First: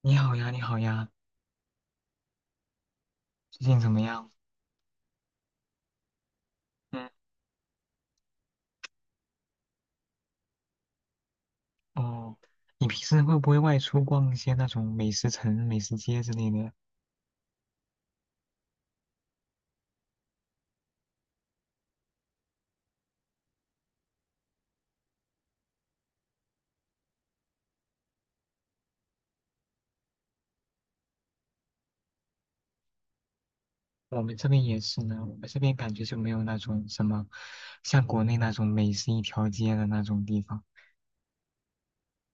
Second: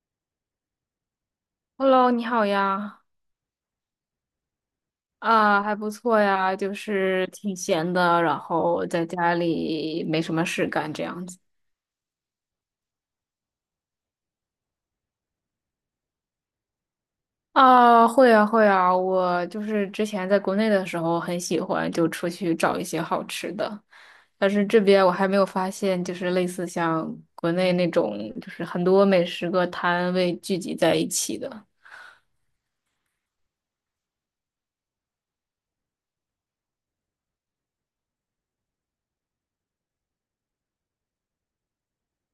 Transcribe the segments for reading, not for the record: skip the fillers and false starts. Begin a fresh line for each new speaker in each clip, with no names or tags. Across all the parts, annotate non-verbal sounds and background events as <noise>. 你好呀，你好呀，
Hello，你好呀。
最近怎么样？
还不错呀，就
嗯，
是挺闲的，然后在家里没什么事干这样子。
哦，你平时会不会外出逛一些那种美食城、美食街之类的？
会啊会啊，我就是之前在国内的时候很喜欢就出去找一些好吃的，但是这边我还没有发现，就是类似像国内那种，就是很多美食个摊位聚集在一起的。
我们这边也是呢，我们这边感觉就没有那种什么，像国内那种美食一条街的那种地方。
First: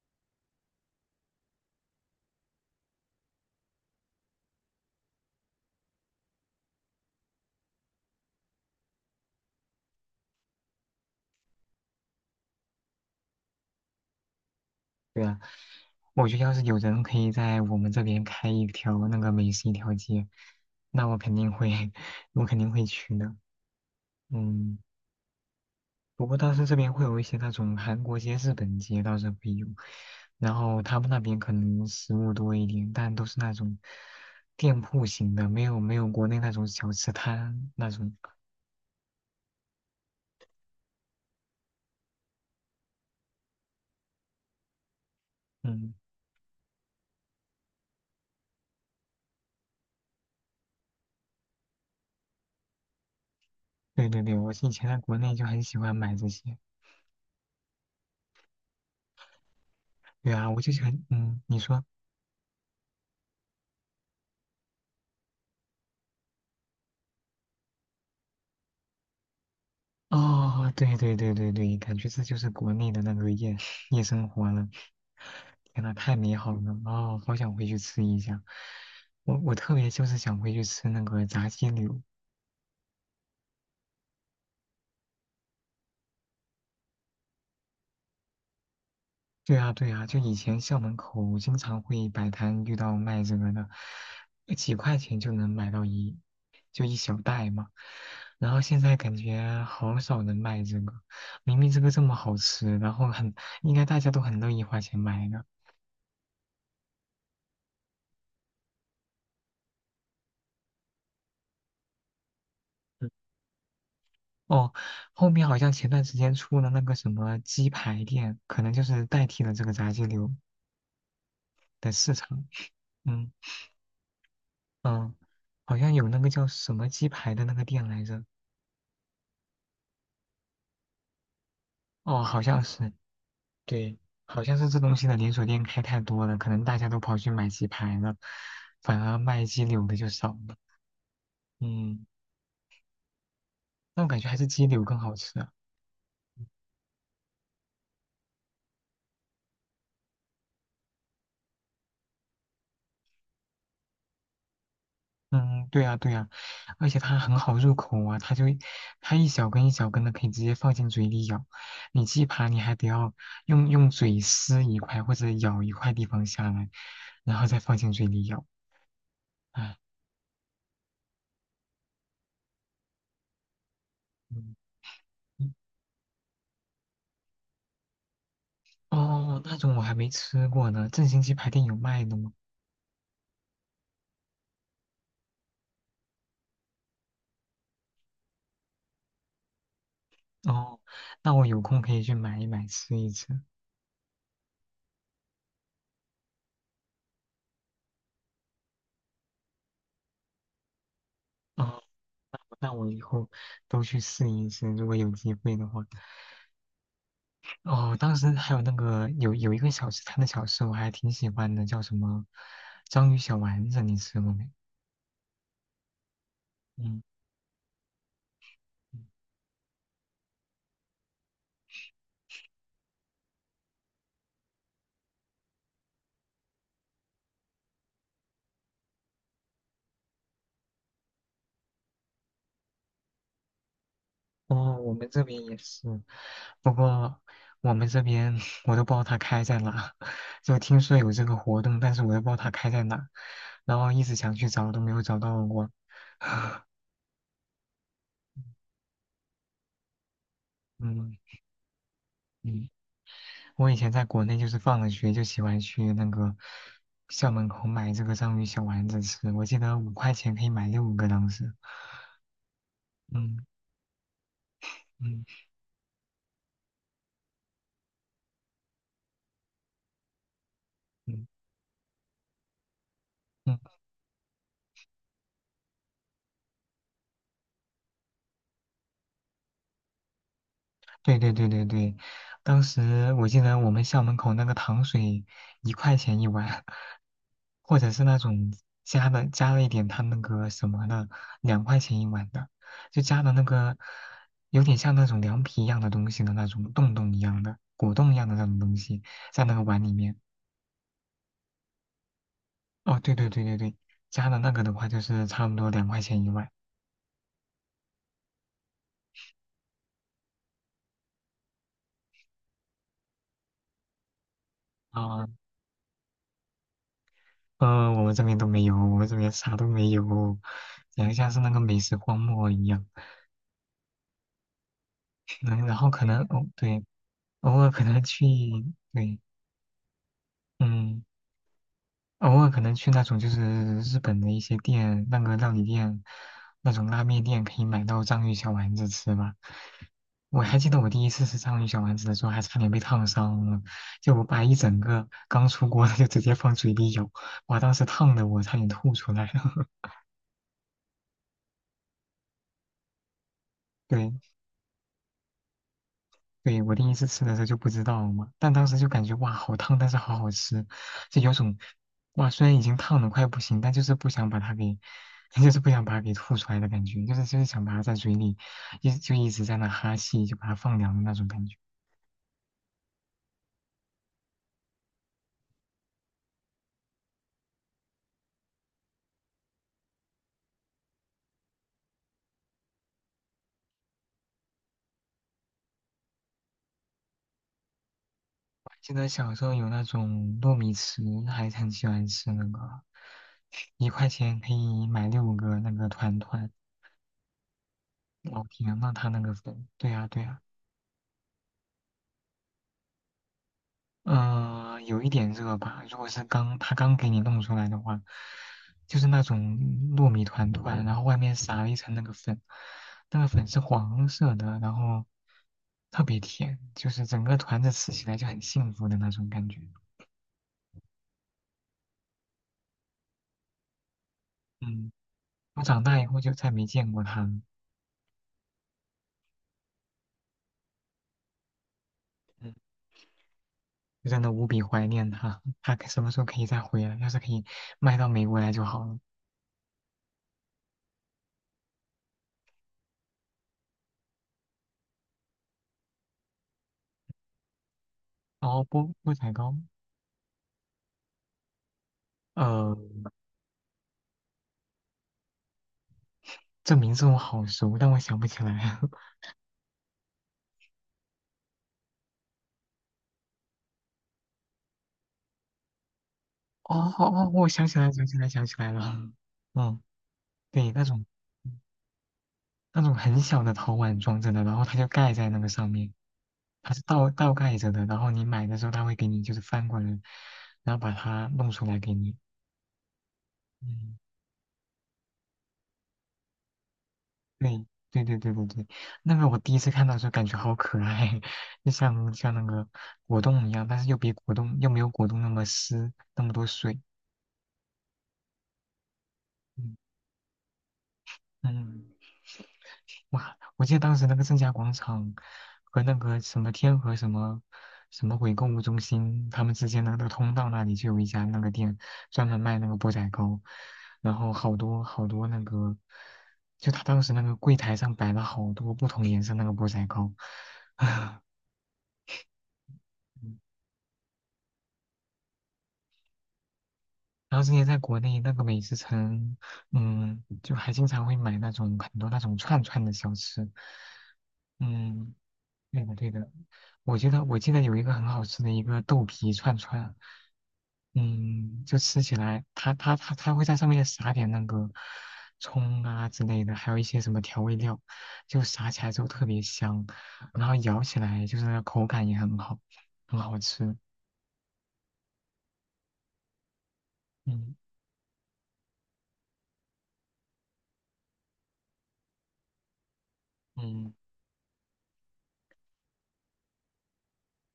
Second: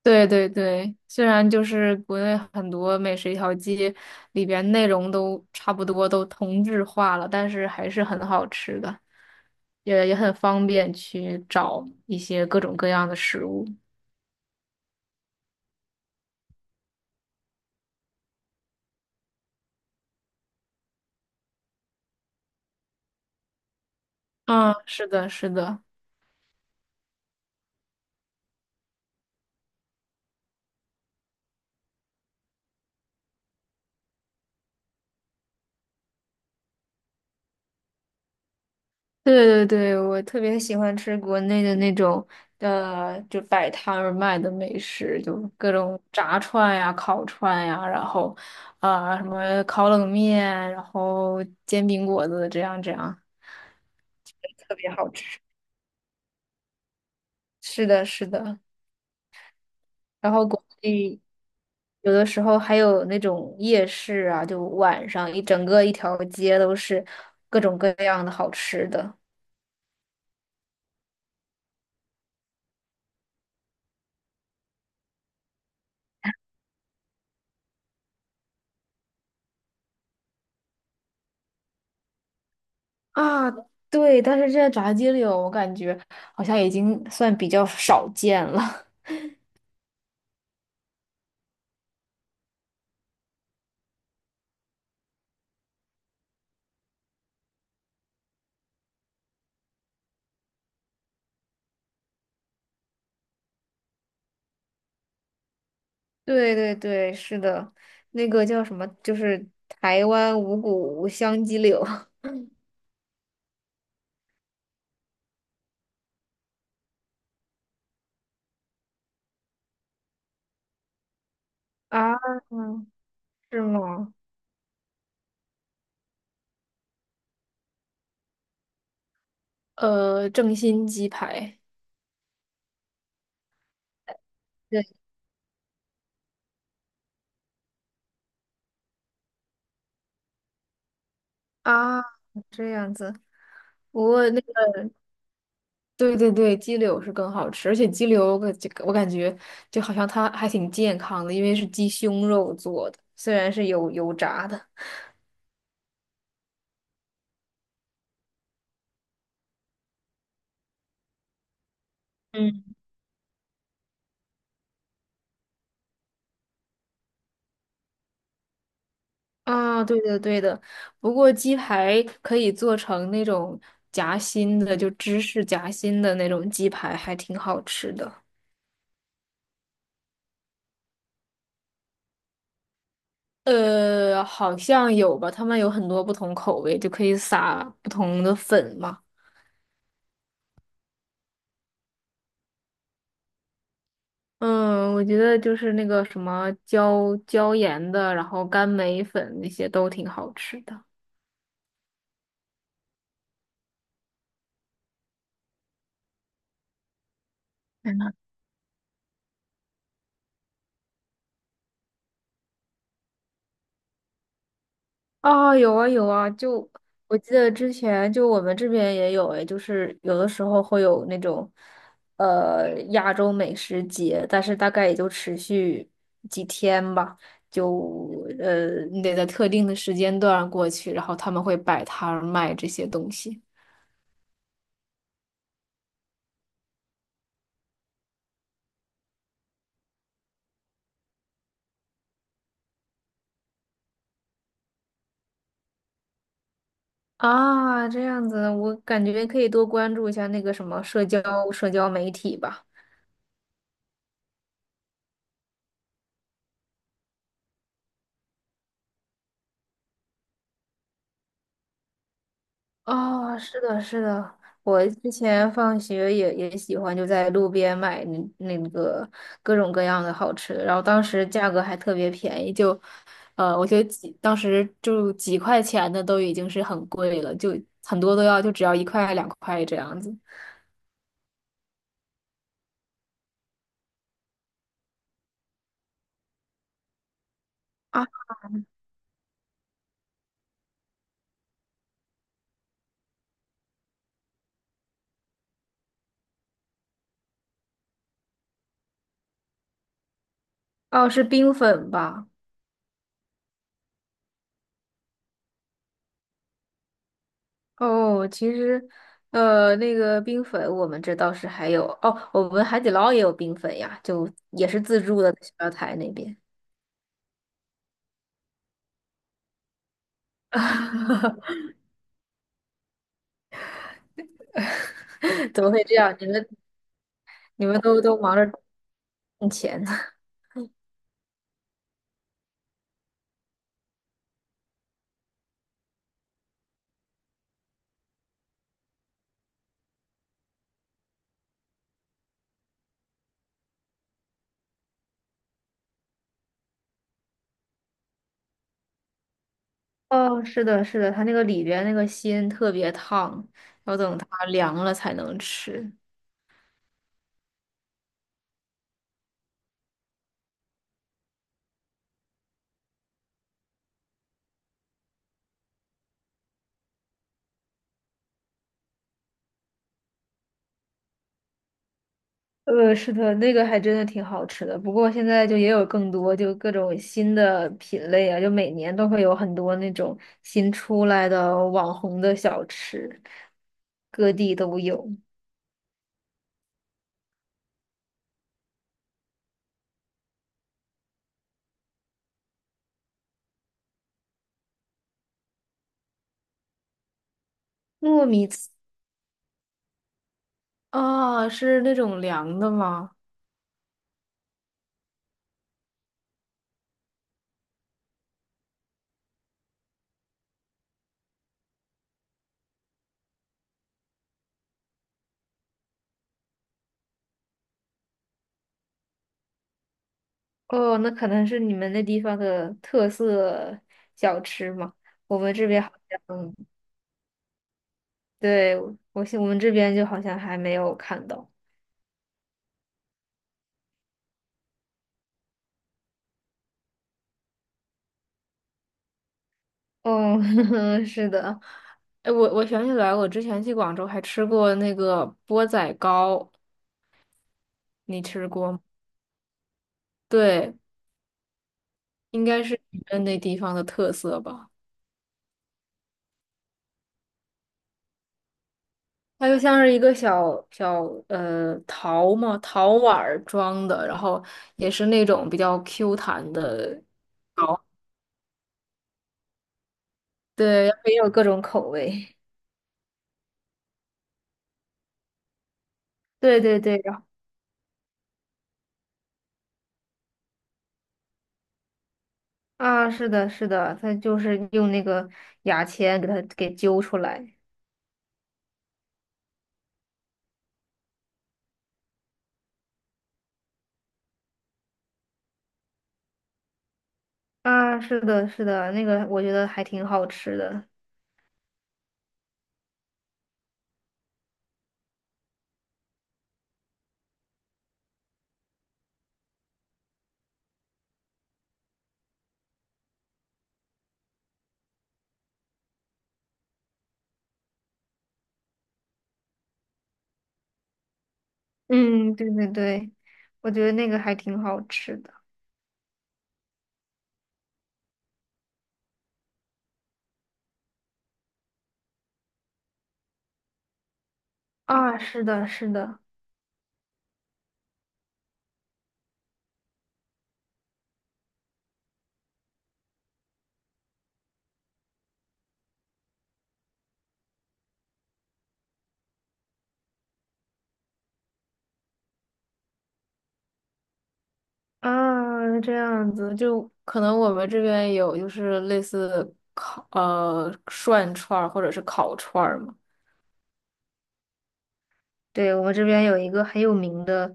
对对对，虽然就是国内很多美食一条街里边内容都差不多，都同质化了，但是还是很好吃的，也很方便去找一些各种各样的食物。
对啊，我觉得要是有人可以在我们这边开一条那个美食一条街，那我肯定会，<laughs> 我肯定会去的。
嗯，
嗯。
是的，是的。
不过当时这边会有一些那种韩国街、日本街倒是会有，然后他们那边可能食物多一点，但都是那种店铺型的，没有国内那种小吃摊那种。
对对对，我特别喜欢吃国内的那种就摆摊儿卖的美食，就各
嗯，
种炸串呀、烤串呀，然后什么烤冷面，然后煎饼果子这样这样。
对对对，我以
特
前
别
在
好
国内
吃。
就很喜欢买这些。
是的，是的。
对
然后
啊，我
国
就喜欢，
内
嗯，你说，
有的时候还有那种夜市啊，就晚上一整个一条街都是各种各样的好吃的。
哦，对对对对对，感觉这就是国内的那个夜生活了。天呐，太美好了！哦，好想回去吃一下。我特别就是想回去吃那个炸鸡柳，
啊，对，但是这在炸鸡柳，我感觉好像已经算比较少见了。<laughs>
对啊，对啊，就以前校门口经常会摆摊遇到卖这个的，几块钱就能买到一，就一小袋嘛。然后现在感觉好少人卖这个，明明这个这么好吃，然后很，应该大家都很乐意花钱买的。
对对对，是的，那个叫什么，就是台湾五谷香鸡柳。
嗯哦，后面好像前段时间出了那个什么鸡排店，可能就是代替了这个炸鸡柳
<laughs>
的市
啊，
场。嗯
是吗？
嗯，好像有那个叫什么鸡排的那个店来着。
正新鸡排。
哦，好像是。对，好像是这
对
东西的连锁店开太多了，可能大家都跑去买鸡排了，反而卖鸡柳的就少了。
啊，
嗯，
这样子。不
那我感觉
过
还
那
是鸡
个，
柳更好吃啊。
对对对，鸡柳是更好吃，而且鸡柳我感觉就好像它还挺健康的，因为是鸡胸肉做的，虽然是有油炸的。
嗯，对啊，对啊，而且它很好入口啊，它就它一小根一小根的，可以直接放进嘴里咬。你鸡排你
嗯。
还得要用嘴撕一块或者咬一块地方下来，然后再放进嘴里咬。哎，
啊，对的对的，不过鸡排可以做成那种夹
嗯，
心的，就芝士
嗯
夹心的那种鸡排，还挺好吃的。
哦，那种我还没吃过呢，正新鸡排店有卖的吗？
好像有吧，他们有很多不同口味，就可以撒不同的粉嘛。
哦，那我有空可以去买一买吃一吃。
嗯，我觉得就是那个什么椒盐的，然后干梅粉那些都挺好吃的。
哦，那我以后都去试一试，如果有机会的话。哦，当时还有那个有一个小吃摊的小吃，我还挺喜欢的，叫什么章鱼小丸子，你吃过没？
啊，有啊有啊，就
嗯，
我记得之前就我们这边也有诶，就是有的时候会有那种亚洲美食节，但是大概也就持续几天吧，就你得在特定的时间段过去，然后他们会摆摊儿卖这些东西。
哦，我们这边也是，不过我们这边 <laughs> 我都不知道它开在哪，<laughs> 就听说有这个活动，但是我都不知道它开在哪，然后一直想去找都没有找到过。
啊，这样子，我感觉可以多关注一下那个什么社交
嗯
社交媒体吧。
嗯。我以前在国内就是放了学就喜欢去那个校门口买这个章鱼小丸子吃，我记得5块钱可以买六个当时。嗯
哦，是的，是的，我之
嗯
前放学也喜欢就在路边买那个各种各样的好吃的，然后当时
嗯
价格还特别便宜，就，
嗯，
我觉得几当时就几块钱的都已经是很贵了，就很多都要就只要一块两块这样子。
对对对对对，当时我记得我们校门口那个糖水1块钱1碗，或者是
啊，
那种加了一点它那个什么的，两块钱一碗的，就加的那个有点像那种凉皮一样的东西的那种洞洞一样的果冻一样的那种东西在那个碗里面。
哦，是冰粉吧？
哦，对对对对对，加的那个的话就是差不多两块钱一碗
哦，其实，那个冰粉我们这倒是还有哦，我们海底捞也有冰粉呀，就也是自助
啊。
的，在小料台那边。
我们这边都没有，我们这边啥都没有，感觉像是那个
<laughs>
美食荒漠一样。<laughs>
怎
嗯，
么
然
会
后
这
可
样？
能
你
哦，
们
对，偶
你
尔
们
可
都
能
都
去，
忙着
对，
挣钱。<laughs>
嗯。偶尔可能去那种就是日本的一些店，那个料理店，那种拉面店可以买到章鱼小丸子吃吧。我还记得我第一次吃章鱼小丸子的时候，还差点被烫伤了，就我把一整个刚出锅的就直接放嘴里咬，哇，当时烫的我差点吐出来。了。
哦，是的，是的，它那个里边那个心特别烫，
<laughs>
要
对，
等它凉了才能吃。
对，我第一次吃的时候就不知道嘛，但当时就感觉哇，好烫，但是好好吃，就有种哇，虽然已经烫的快不行，但就是不想把它给，<laughs> 就是不想把它给吐出来的感觉，就是想把它在嘴里一直在那哈气，就把它放凉的那种感觉。
是的，那个还真的挺好吃的。不过现在就也有更多，就各种新的品类啊，就每年都会有很多那种新出来的网红的小吃，各地都有。
记得小时候有那种糯米糍，还很喜欢吃那个，一块钱可以买六个那个团团，
糯
老
米糍，
甜了它那个粉，对呀、对呀、
啊，是那种凉的吗？
嗯，有一点热吧。如果是他刚给你弄出来的话，就是那种糯米团团，然后外面撒了一层那个粉，那个粉是黄色的，然后特别甜，就是整个团子吃起来就很幸福的那种感觉。
哦，那可能是你们那地方的特色小吃
嗯，
嘛？我们
我
这边
长
好
大以后就再
像，
没见过它了，
对，我们这边就好像还没有看到。
嗯，就真的无比怀念它。它什么时候可以再回来？要是可以卖到美国来就好了。
哦，<laughs> 是的，哎，我想起来，我之前去广州还吃过那个钵仔糕，你吃
然后
过吗？
菠菠仔糕，
对，应该
呃，
是你们那地方的特色吧。
这名字我好熟，但我想不起来。<laughs>
它就像是一个小小陶嘛，陶碗儿装的，然后也是那种比较 Q 弹
哦
的。
哦，哦我想起来，想起来，想起来了。嗯，对，那
对，
种
也有各
嗯
种口味。
那种很小的陶碗装着的，然后它就盖在那个上面，
对
它
对
是
对，
倒
然后
倒盖着的。然后你买的时候，它会给你就是翻过来，然后把它弄出来给你。
啊，是的，是的，
嗯，
它就是用那个牙签给它给揪出来。
对对对对对对，那个我第一次看到的时候感觉好可爱，<laughs> 就像那个果冻一样，但是又比果冻又没有果冻那么湿，那么多水。
啊，是的，是的，那个我觉得
嗯
还挺好吃的。
嗯。哇，我记得当时那个正佳广场和那个什么天河什么什么鬼购物中心，他们之间的那个通道那里就有一家那个店，专门卖那个钵仔糕，然后好多好多那个，就他当时那个柜台上摆了好多不同颜色那个钵仔糕，<laughs> 啊，
嗯，对对对，
嗯
我觉得那个还挺好吃的。
然后之前在国内那个美食城，嗯，就还经常会买那种很多那种串串的小吃，嗯。
啊，是的，
对
是
的，对
的。
的，我觉得我记得有一个很好吃的一个豆皮串串，嗯，就吃起来，它会在上面撒点那个葱啊之类的，还有一些什么调味料，就撒起来之后特别香，然后咬起来就是口感也很好，很好吃。
啊，这样子就可能我
嗯
们这边有就是类似烤涮串儿或者是烤串儿嘛。
嗯
对，我们这边有一个很有名的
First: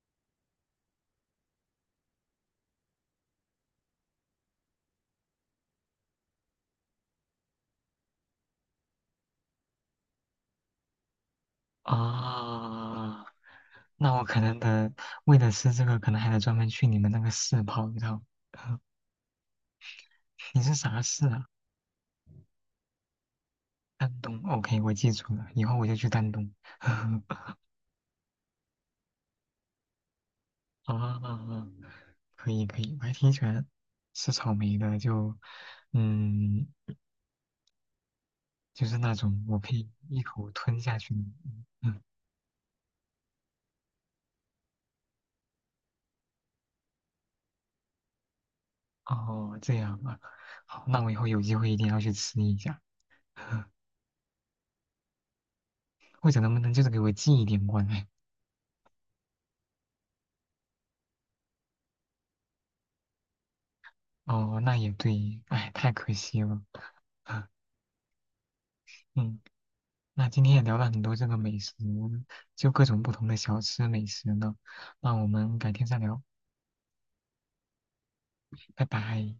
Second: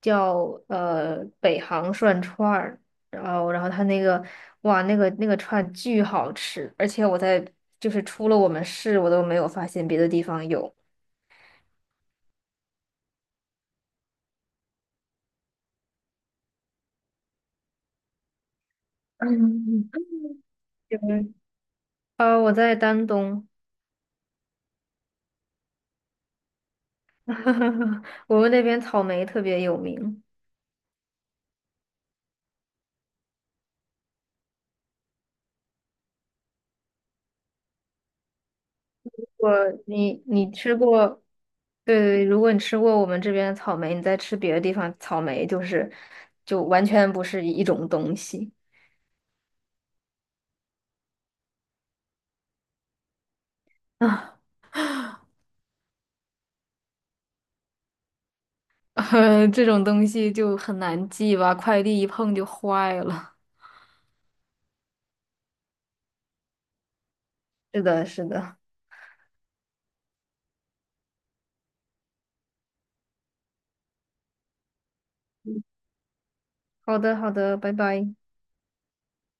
叫北航涮串儿，然后他那个哇那个那个串巨好吃，而且我在就是出了我们市我都没有发现别的地方有。
啊，那我可能得为了吃这个，可能还得专门去你们那个市跑一趟。<laughs>
嗯。
你是啥市
嗯，
啊？
我在丹东。
丹东，OK,我记住了，以后我就去丹东。<laughs>
<laughs> 我们那边草莓特别有名。
啊啊啊，可以可以，我还挺喜欢吃草莓的，就嗯，就是那种
我
我可以一
你
口
你吃
吞下去的。
过？对
嗯，
对，如果你吃过我们这边的草莓，你再吃别的地方草莓，就是就完全不是一种东西。
哦，这样啊，好，那我以后有机会一定要去吃一下，<laughs>
<laughs> 啊。
或者能不能就是给我寄一点过来？
<laughs> 这种东西就很难记吧，快递一碰就坏了。
哦，那也对，哎，太可惜了。<laughs>
是的，是的。
嗯，那今天也聊了很多这个美食，就各种不同的小吃美食呢，那我们改天再聊。
好的，好的，拜拜。
拜拜。